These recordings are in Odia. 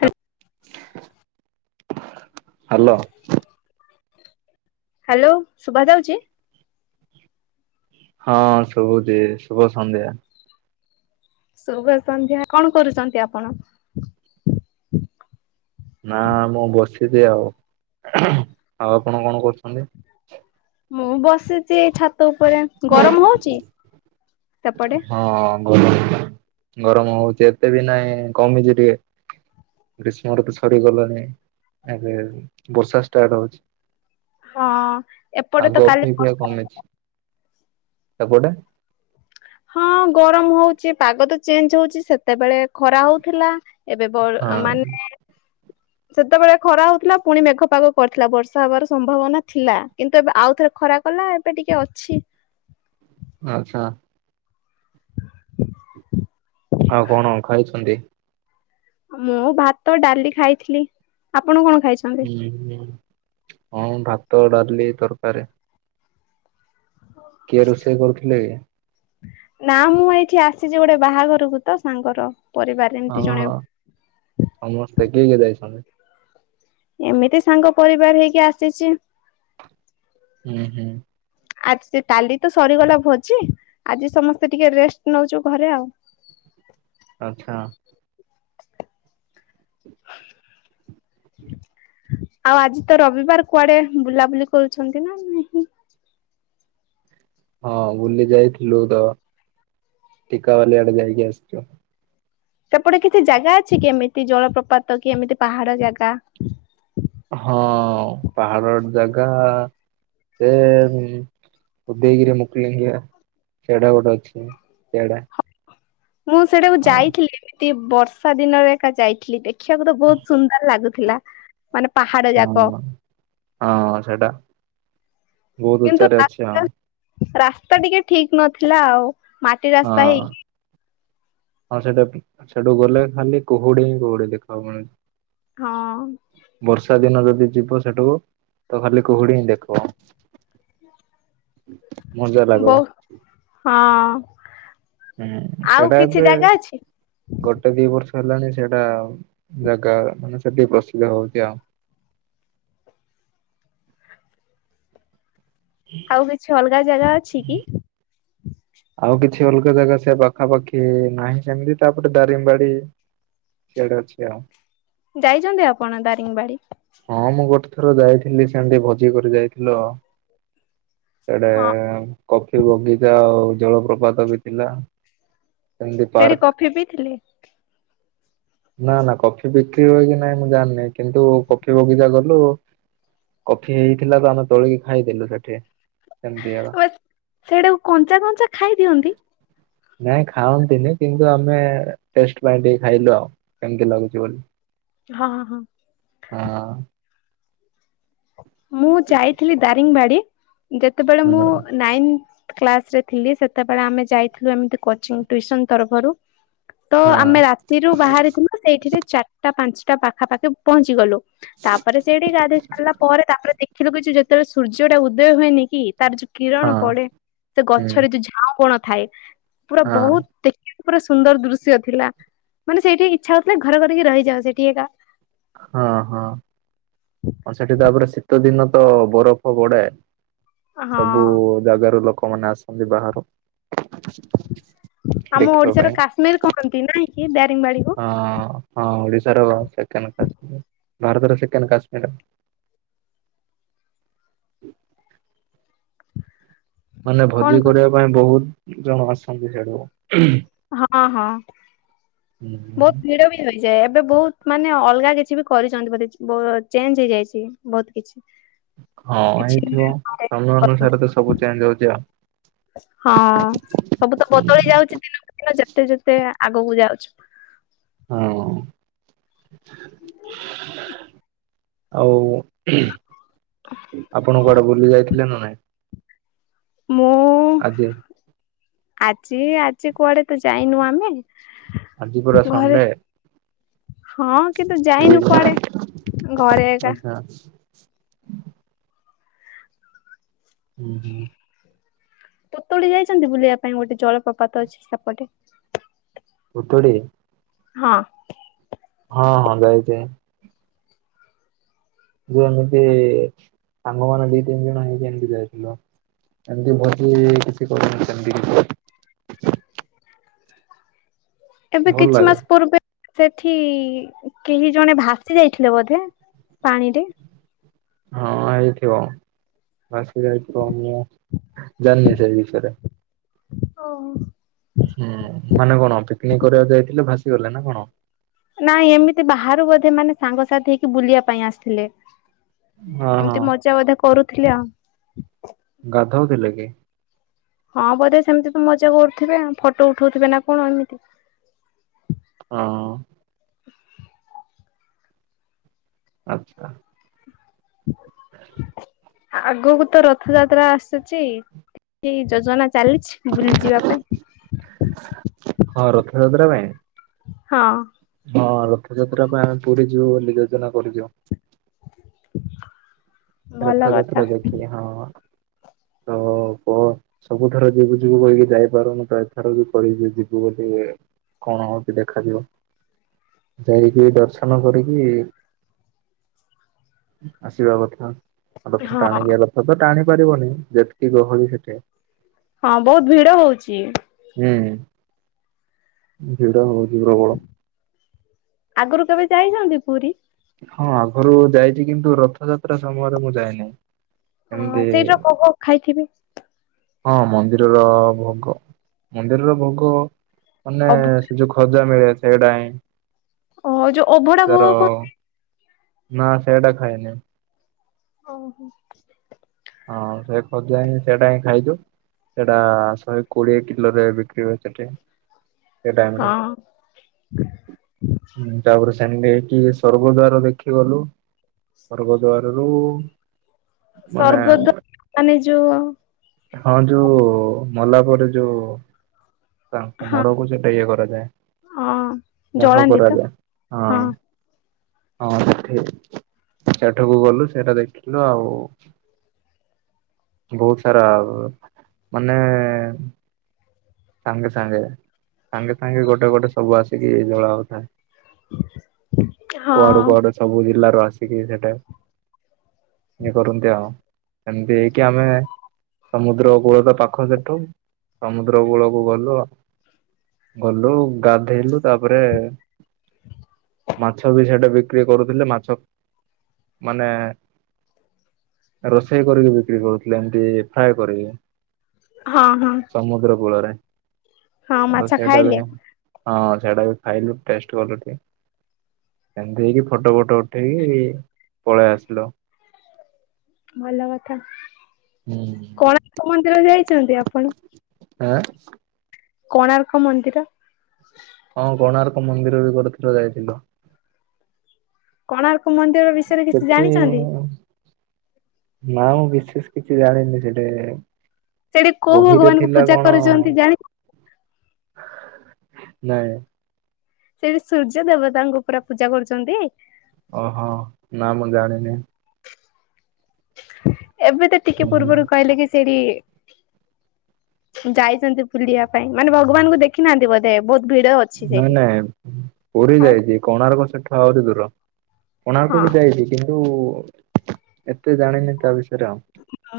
ହ। ହାଲୋ। ହାଲୋ ସୁଭା ଯାଉଚି? ହଁ ଶୁଭୁଚି ଶୁଭ ସନ୍ଧ୍ୟା। ଶୁଭ ସନ୍ଧ୍ୟା କଣ କରୁଚନ୍ତି ଆପଣ? ନା ମୁଁ ବସିଚି ଆଉ ଆଉ ଆପଣ କଣ କରୁଛନ୍ତି? ମୁଁ ବସିଛି ଏଇ ଛାତ ଉପରେ ଗରମ ହଉଛି। ସେପଟେ? ହଁ ଗର ଗରମ ହଉଛି ଏତେ ବି ନାହିଁ କମିଛି ଟିକେ। ଗ୍ରୀଷ୍ମ ଋତୁ ସରିଗଲାଣିି ଏବେ ବର୍ଷା ଷ୍ଟାର୍ଟ ହଉଛି। ହଁ ଏପଟେ ତ ଆଗ କାଲି ଅପେକ୍ଷା ବର୍ଷା ହେଇଥିଲା। କମିଚି। ସେପଟେ ହଁ ଗରମ ହଉଛି ପାଗ ତ ଚେଞ୍ଜ ହଉଛି ସେତେବେଳେ ଖରା ହଉଥିଲା। ଏବେ ବ ହଁ ମାନେ ସେତେବେଳେ ଖରା ହଉଥିଲା ପୁଣି ମେଘ ପାଗ କରିଥିଲା ବର୍ଷା ହବାର ସମ୍ଭାବନା ଥିଲା କିନ୍ତୁ ଏବେ ଆଉଥରେ ଖରା କଲା ଏବେ ଟିକେ ଅଛି। ଆଛା। ଆଉ କଣ ଖାଇଛନ୍ତି? ମୁଁ ଭାତ ଡାଲି ଖାଇଥିଲି ଆପଣ କଣ? ଖାଇଛନ୍ତି? ହଁ ହଁ ଭାତ, ଡାଲି, ତରକାରୀ। କିଏ ରୋଷେଇ କରୁଥିଲେ? ନା ମୁଁ ଏଇଠି ଆସିଛି ଗୋଟେ ବାହାଘରକୁ ତ ସାଙ୍ଗର। ପରିବାରରେ ହଁ ଏମତି ହଁ ଜଣେ। ସମସ୍ତେ କିଏ କିଏ ଯାଇଛନ୍ତି? ଏମିତି ସାଙ୍ଗ ପରିବାର ହେଇକି ଆସିଛି। ହୁଁ ହୁଁ। ଆଜି ସେ କାଲି ତ ସରିଗଲା ଭୋଜି ଆଜି ସମସ୍ତେ ଟିକେ ରେଷ୍ଟ ନଉଛୁ ଘରେ ଆଉ। ଆଛା। ଆଉ ଆଜି ତ ରବିବାର କୁଆଡେ ବୁଲାବୁଲି କରୁଛନ୍ତି ନା ନାହିଁ? ହଁ ବୁଲି ଯାଇଥିଲୁ ତ ଟିକାବାଲି ଆଡେ ଯାଇକି ଆସିଛୁ। ସେପଟେ କିଛି ଜାଗା ଅଛି କି ଏମିତି ଜଳପ୍ରପାତ କି ଏମିତି ପାହାଡ ଜାଗା? ହଁ ପାହାଡର ଜାଗା ସେ ଉଦୟଗିରି, ମୁକୁଳିଙ୍ଗିଆ ସେଟା ଗୋଟେ ଅଛି ସେଡା। ମୁଁ ସେଇଟାକୁ ଯାଇଥିଲି ଏମିତି ବର୍ଷା ଦିନରେ ଏକା ଯାଇଥିଲି ଦେଖିବାକୁ ତ ବହୁତ ସୁନ୍ଦର ଲାଗୁ ଥିଲା ମାନେ ପାହାଡ ଯାକ। ହଁ ହଁ ସେଇଟା ବହୁତ କିନ୍ତୁ ଉଚ୍ଚାରେ ଅଛି ରାସ୍ତା ଆଉ। ରାସ୍ତା ଟିକେ ଠିକ ନଥିଲା ଆଉ ମାଟି ରାସ୍ତା ହଁ ହେଇକି ହଁ ସେଟା ପି ସେଠୁ ଗଲେ ଖାଲି କୁହୁଡି ହିଁ କୁହୁଡି ଦେଖାହୁଏ। ହଁ ବର୍ଷା ଦିନ ରେ। ଯଦି ଯିବ ସେଠକୁ ତ ଖାଲି କୁହୁଡି ହିଁ ଦେଖିବ। ମଜା ବହୁ ଲାଗବ। ହଁ ହୁଁ ଆଉ ସେଟା କିଛି ଏବେ ଜାଗା ଅଛି? ଗୋଟେ ଦି ବର୍ଷ ହେଲାଣି ସେଇଟା ଆଉ ଜାଗା ମାନେ ସେଠି ପ୍ରସିଦ୍ଧ ହଉଛି ଆଉ। ଆଉ କିଛି ଅଲଗା ଜାଗା ଅଛି କି? ଛି ଅଲଗା ଜାଗା ସେ ପାଖାପାଖି ନାହିଁ ସେମିତି ତାପରେ ଦାରିଙ୍ଗବାଡି ସେଇଟା ଅଛି ଆଉ। ଯାଇଛନ୍ତି ଆପଣ ଦାରିଙ୍ଗବାଡି? ହଁ ମୁଁ ଗୋଟେ ଥର ଯାଇଥିଲି ସେମତି ଭୋଜି କରି ଯାଇଥିଲୁ ଆଉ। ସେଟା ହଁ। କଫି ବଗିଚା ଆଉ ଜଳପ୍ରପାତ ବି ଥିଲା। ସେମିତି ସେଇଠି ପାର୍କ। କଫି ପିଇ ଥିଲେ? ନା ନା କଫି ବିକ୍ରି ହୁଏ କି ନାଇଁ ମୁଁ ଜାଣିନି କିନ୍ତୁ କ ଫି ବଗିଚା ଗଲୁ କଫି ହେଇଥିଲା ତ ଆମେ ତୋଳିକି ଖାଇଦେଲୁ ସେଠି। ସେମିତି ଆଉ। ହାଁ ବାସ ସେଟାକୁ କଞ୍ଚା କଞ୍ଚା ଖାଇ ଦିଅନ୍ତି? ନାଇଁ ଖାଅନ୍ତିନି କିନ୍ତୁ ଆମେ ଟେଷ୍ଟ ପାଇଁ ଟିକେ ଖାଇଲୁ ଆଉ କେମିତି ଲାଗୁଛି ବୋଲି। ହଁ ହଁ ହଁ। ହଁ। ମୁଁ ଯାଇଥିଲି ଦାରିଙ୍ଗବାଡି। ଯେତେବେଳେ ହଁ ମୁଁ ନାଇନ୍ଥ କ୍ଲାସ ରେ ଥିଲି ସେତେବେଳେ ଆମେ ଯାଇଥିଲୁ ଏମିତି କୋଚିଂ ଟ୍ୟୁସନ ତରଫରୁ। ତ ହଁ ଆମେ ରାତିରୁ ବାହାରିଥିଲୁ ତ ସେଇଠିରେ ଚାରଟା ପାଞ୍ଚ ଟା ପାଖା ପାଖି ପହଞ୍ଚି ଗଲୁ। ତାପରେ ସେଇଠି ଗାଧେଇ ସାରିଲା ପରେ ତାପରେ ଦେଖିଲୁ କିଛି ଯେତେବେଳେ ସୂର୍ଯ୍ୟ ଟା ଉଦୟ ହୁଏ ନି କି? ତାର ଯୋଉ ହଁ କିରଣ ପଡେ ସେ ହୁଁ। ଗଛରେ ଯୋଉ ଝାଉ ବଣ ଥାଏ ପୁରା ହଁ ବହୁତ ଦେ [unintelligible] ପୁରା ସୁନ୍ଦର ଦୃଶ୍ୟ ଥିଲା। ମାନେ ସେଇଠି ଇଚ୍ଛା ହଉଥିଲା ଘର କରିକି ରହିଯାଅ ସେଠି ଏକା। ହଁ ହଁ। ହ ସେଠି ତାପରେ ଶୀତ ଦିନ ତ ବରଫ ପଡେ। ହଁ ସବୁ ଜାଗାରୁ ଲୋକମାନେ ଆସନ୍ତି ବାହାରୁ। ଆମ ଦେଖିବା ଓଡିଶାର ପାଇଁ କାଶ୍ମୀର କହନ୍ତି ନାଇଁ କି ଦା ହଁ ହଁ ଓଡ଼ିଶ ଶା ର ସେକେଣ୍ଡ କଶ୍ମୀର ଭାରତର ସେକଣ୍ଡ କାଶ୍ମୀର ଆଉ। ମାନେ ଭୋଜି କଣ କହିଲେ କରିବା ପାଇଁ ବହୁତ ଜଣ ଆସନ୍ତି ସେଠିକୁ ହୁମ। ହଁ ହଁ ବହୁତ ଭିଡ଼ ବି ହୁଏ। ହେଯାଏ ଏବେ ବହୁତ ମାନେ ଅଲଗା କିଛି ବି କରିଛନ୍ତି ବଧେ ବ ଚେଞ୍ଜ ହେଇଯାଇଛି ବହୁତ କିଛି। ହଁ ହେଇଥିବ ସମୟ କିଛି ଅନୁସାରେ ତ ସବୁ ଚେଞ୍ଜ ହଉଛି ଆଉ। ହଁ ସବୁ ତ ବଦଳି ଯାଉଛି ଦିନକୁ ଦିନ ଯେ ଯେତେ ଯେତେ ଆଗକୁ ଯାଉଛୁ। ହଁ। ଆଉ ଉ ହୁମ ଆପଣ କୁଆଡେ ବୁଲି ଯାଇଥିଲେ ନା ନାଇଁ? ମୁଁ, ଆଜି ଆଜି ଆଜି କୁଆଡେ ତ ଯାଇନୁ ଆମେ! ଆଜି ପରା ଘରେ ସଣ୍ଡେ! ହଁ, କିନ୍ତୁ ଫ୍ରି ଯାଇନୁ ନା? କୁଆଡେ ଘରେ ଏକା। ଆଚ୍ଛା ହୁଁ ହୁଁ। ପୁତୁଡ଼ି ଯାଇଛନ୍ତି ବୁଲିବା ପାଇଁ ଗୋଟେ ଜଳପ୍ରପାତ ଅଛି, ସେପଟେ? ପୁତୁଡ଼ି! ହଁ। ହଁ ହଁ ଯାଇଚି। ଯେ ଏମିତି-ଇ ସାଙ୍ଗ ମାନ ଦି ତିନି ଜଣ ହେଇକି, ଏମତି ଯାଇଥିଲୁ। ଏମତି ଭୋଜି-ଇ କିଛି କରିନୁ ସେମତି କିଛି। [inaudible] ଏବେ ଭଲ କିଛି ଲାଗେ ମାସ ପୂର୍ବେ ସେଠି-ଇ କେହି ଜଣେ ଭାସ୍ ଯାଇଥିଲେ ବୋଧେ ପାଣିରେ? ହଁ, ହେଇଥିବ ଭାସି ଯାଇଥିବ। ନା ଜାଣିନି ସେଇ ବିଷୟରେ। ହଁ। ହୁଁ ସିଗଲା ନା କଣ? ନାଇ, ଏମିତି ବାହାରୁ ବୋଧେ ମାନେ ସାଙ୍ଗସାଥି ହେଇକି ବୁଲିବା ପାଇଁ ଆସିଥିଲେ। ହଁ ହଁ ଏମିତି ମଜା ବଧେ କରୁଥିଲେ ଆଉ। ଗାଧଉ ଥିଲେ କି? ହଁ, ବୋଧେ ସେମିତି ତ ମଜା କରୁଥିବେ ଫଟୋ ଉଠଉଥିବେ ନା କଣ ଏମିତି। ହଁ। ଆଚ୍ଛା। [inaudible] ଆଗକୁ ତ ରଥଯାତ୍ରା ଆସୁଛି କି ଯୋଜନା ଚାଲିଛି ବୁଲି ଯିବା ପାଇଁ? ହଁ ରଥଯାତ୍ରା ପାଇଁ? ହଁ। ହଁ, ରଥଯାତ୍ରା ପାଇଁ ଆମେ ପୁରୀ ଯିବୁ ବୋଲି ଯୋଜନା କରିଛୁ। [inaudible] ଭଲ କଥା ରଥଯାତ୍ରା ଦେଖି। ହଁ, ତ ଓହଃ ହ ସବୁଥର ଯିବୁ ଯିବୁ କହିକି ଯାଇପାରୁନୁ, ତ ଏଥର ବି କହିବି ଯିବୁ ବୋଲି। କଣ ହଉଛି ଦେଖାଯିବ? ଯାଇକି ଟିଏ ଦର୍ଶନ କରିକି ଆସିବା କଥା। ରଥ ହଁ ଟାଣିକି ରଥ ତ ଟାଣି ପାରିବନି। ଯେତିକି ଗହଳି ସେଠି। ହଁ, ବହୁତ ଭିଡ ହଉଛି। ହୁଁ, ଭିଡ ହଉ ଆଗରୁ କେବେ ଯାଇଛନ୍ତି ପୁରୀ? ହଁ, ଆଗରୁ ଯାଇଛି। କିନ୍ତୁ ରଥଯାତ୍ରା ସମୟରେ ମୁଁ ଯାଇନି। ହଁ, ଏମିତି ସେଇଟର କୋହ ଖାଇଥିବେ? ହଁ, ମନ୍ଦିରର ଭୋଗ! ମନ୍ଦିରର ଭୋଗ ଅଭ ମାନେ-ଏ ସେ ଯୋଉ ଖଜା ମିଳେ। ସେଡ଼ା ହିଁ ଓ ଯୋଉ ଅଭଡା ଭୋଗ ତାର କହନ୍ତି! ନା ସେଡ଼ା ଖାଇନି। ଓହୋ! ହଁ, ସେ ଖୋଜା ହିଁ, ସେଡ଼ା ହିଁ ଖାଇଛୁ। ସେଡ଼ା ଶହେ କୋଡିଏ କିଲୋରେ ବିକ୍ରି ହୁଏ ସେଠି। ସେଇ ଟାଇମ୍ ରେ ହଁ ହୁଁ, ତାପରେ ସେ ସେଣ୍ଡିକି ସ୍ଵର୍ଗ ଦ୍ୱାର ଦେଖିଗଲୁ। ସ୍ୱର୍ଗ ଦ୍ୱାରରୁୁ ସ୍ଵର୍ଗଦ୍ୱା ମାନେ ଯୋ ହଁ ଯୋଉ ମଲା ପରେ ଯୋଉ ତାଙ୍କ ହଁ ମଢକୁ ସେଠା ଇଏ କରାଯାଏ। ହଁ ଦାହ ଜଳାନ୍ତି ତ କରାଯାଏ ହଁ। ହଁ ସେଠି ସେଠାକୁ ଗଲୁ ସେଇଟା ଦେଖିଲୁ ଆଉ ବୋହୁତ ସାରା ମାନେ ସାଙ୍ଗେ ସାଙ୍ଗେ ସାଙ୍ଗେ ସାଙ୍ଗେ ଗୋଟେ ଗୋଟେ ସବୁ ଆସିକି ଜଳା ହୋଉଥାଏ। ହଁ କୁଆଡୁ କୁଆଡୁ ସବୁ ଜିଲ୍ଲାରୁ ଆସିକି ସେଠେ ଇଏ କରନ୍ତି ଆଉ ଏମିତି ହେଇକି ଆମେ ସମୁଦ୍ର କୂଳତ ପାଖ ସେଠୁ ସମୁଦ୍ର କୂଳକୁ ଗଲୁ ଗଲୁ ଗାଧେଇଲୁ ତାପରେ ମାଛ ବି ସେଇଟେ ବିକ୍ରି କରୁଥିଲେ ମାଛ ମାନେ ରୋଷେଇ କରିକି ବିକ୍ରି କରୁଥିଲେ ଏମତି ଫ୍ରାଏ କରିକି। ହଁ ହଁ। ସମୁଦ୍ର କୂଳରେ ହଁ ମାଛ ସେଇଟା ବି ଖାଇଲେ ହଁ ସେଇଟା ବି ଖାଇଲୁ ଟେଷ୍ଟ କଲୁ ଟିକେ ଏମିତି ହେଇକି ଫଟୋ ଫଟୋ ଉଠେଇକି ପଳେଇ ଆସିଲୁ। ଭଲ କଥା ହୁଁ। କୋଣାର୍କ ମନ୍ଦିର ଯାଇଚନ୍ତି ଆପଣ? ଆଁ କୋଣାର୍କ ମନ୍ଦିର। ହଁ କୋଣାର୍କ ମନ୍ଦିର ବି ଗୋଟେ ଥର ଯାଇଥିଲୁ। କୋଣାର୍କ ମନ୍ଦିର ବିଷୟରେ କିଛି ଜାଣିଚନ୍ତି? ନାଁ ମୁଁ ବିଶେଷ କିଛି ଜାଣିନି ସେଟେ ସେଠି କୋଉ ବହିରେ ଭଗବାନଙ୍କୁ ଥିଲା ପୂଜା କଣ? କରୁଛନ୍ତି ଜାଣି ନାଇଁ। ସେଠି ସୂର୍ଯ୍ୟ ଦେବତାଙ୍କୁ ପୁରା ପୂଜା କରୁଚନ୍ତି। ଓହୋ ନାଁ ମୁଁ ଜାଣିନି। ଏବେ ତ ଟିକେ ହୁଁ ହୁଁ। ପୂର୍ବରୁ କହିଲି କି ସେଇଠି ଯାଇଚନ୍ତି ବୁଲିବା ପାଇଁ ମାନେ ଭଗବାନଙ୍କୁ ଦେଖିନାହାନ୍ତି ବୋଧେ ବୋ ନାଇଁ ନାଇଁ ପୁରୀ ଆଉ ଯାଇଚି କୋଣାର୍କ ସେଠୁ ଆହୁରି ଦୂର। କୋଣାର୍କ ହଁ କୁ ଯାଇଚି କିନ୍ତୁ ଏତେ ଜାଣିନି ତା ବିଷ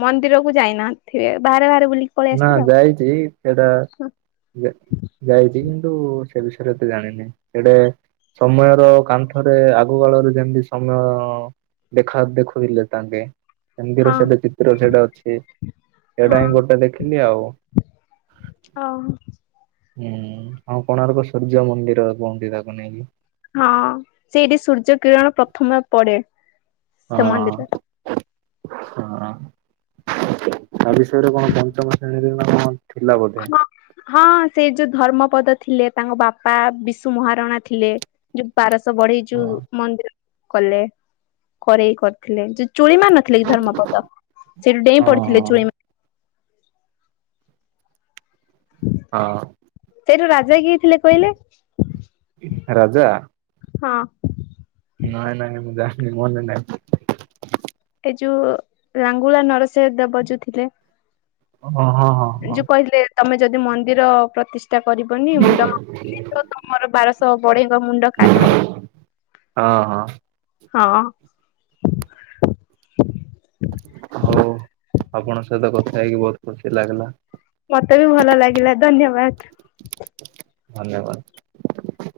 ମନ୍ଦିରକୁ ଯାଇନାହାଥିବେ ବାହାରେ ବାହାରେ ବୁଲିକି ପଳେଇ ନା ଆସିଥିବେ ଆଉ। ଯାଇଚି ସେଟା ଯା-ଯାଇଛି କିନ୍ତୁ ସେ ବିଷୟରେ ଏତେ ଜାଣିନି ସେଟେ ସମୟର କାନ୍ଥରେ ଆଗ କାଳରେ ଯେମିତି ସମୟ ଦେଖା ଦେଖୁ ଥିଲେ ତାଙ୍କେ। ଏମିତିର ହଁ ସେଇଟେ ଚିତ୍ର ସେଟେ ଅଛି ହଁ ସେଇଟା ହିଁ ଗୋଟେ ଦେଖି ଥିଲି ଆଉ ଓହୋ। ହୁଁ ଆଉ କୋଣାର୍କ ସୂର୍ଯ୍ୟ ମନ୍ଦିର କୁହନ୍ତି ତାକୁ ନେଇକି। ହଁ ସେଇଠି ସୂର୍ଯ୍ୟ କିରଣ ପ୍ରଥମେ ପଡେ। ସେ ମନ୍ଦିରରେ ଆଚ୍ଛା ହଁ ତା ବିଷୟରେ କଣ ପଞ୍ଚମ ଶ୍ରେଣୀରେ ନା କଣ ଥିଲା ବୋଧେ ହଁ ହଁ ସେଇ ଯୋଉ ଧର୍ମ ପଦ ଥିଲେ ତାଙ୍କ ବାପା ବିଶୁ ମହାରଣା ଥିଲେ ଯୋଉ ବାରଶ‌ ବଢେଇ ହଁ ଯୋଉ ମନ୍ଦିର କଲେ କରେଇ କରିଥିଲେ। ଚୁଳି ମାରି ନଥିଲେ କି ଧର୍ମପଦ ସେଇଠୁ ଡେଇଁ ପଡିଥିଲେ ହଁ। ଚୁଳି ହଁ। ସେଇଠୁ ରାଜା କିଏ ଥିଲେ କହିଲେ? ରାଜା। ହଁ। ନାଇଁ ନାଇଁ ମୁଁ ଜାଣିନି ମନେ ନାହିଁ। ଏ ଯୋଉଁ ଲାଙ୍ଗୁଳା ନରସିଂହ ଦେବ ଯୋଉଁ ଥିଲେ। ହ ହଁ ହଁ ହଁ। ଯୋଉ କହିଥିଲେ ତମେ ଯଦି ମନ୍ଦିର ପ୍ରତିଷ୍ଠା କରିବନି ମୁଣ୍ଡ ତମର ବାରଶହ ବଢେଇ ମୁଣ୍ଡ କାଟବ ହଁ ହଁ ହବ। ହଁ। ହଉ ଆପଣଙ୍କ ସହିତ କଥା ହେଇକି ବହୁତ ଖୁସି ଲାଗିଲା। ମତେ ବି ଭଲ ଲାଗିଲା ଧନ୍ୟବାଦ। ଧନ୍ୟବାଦ।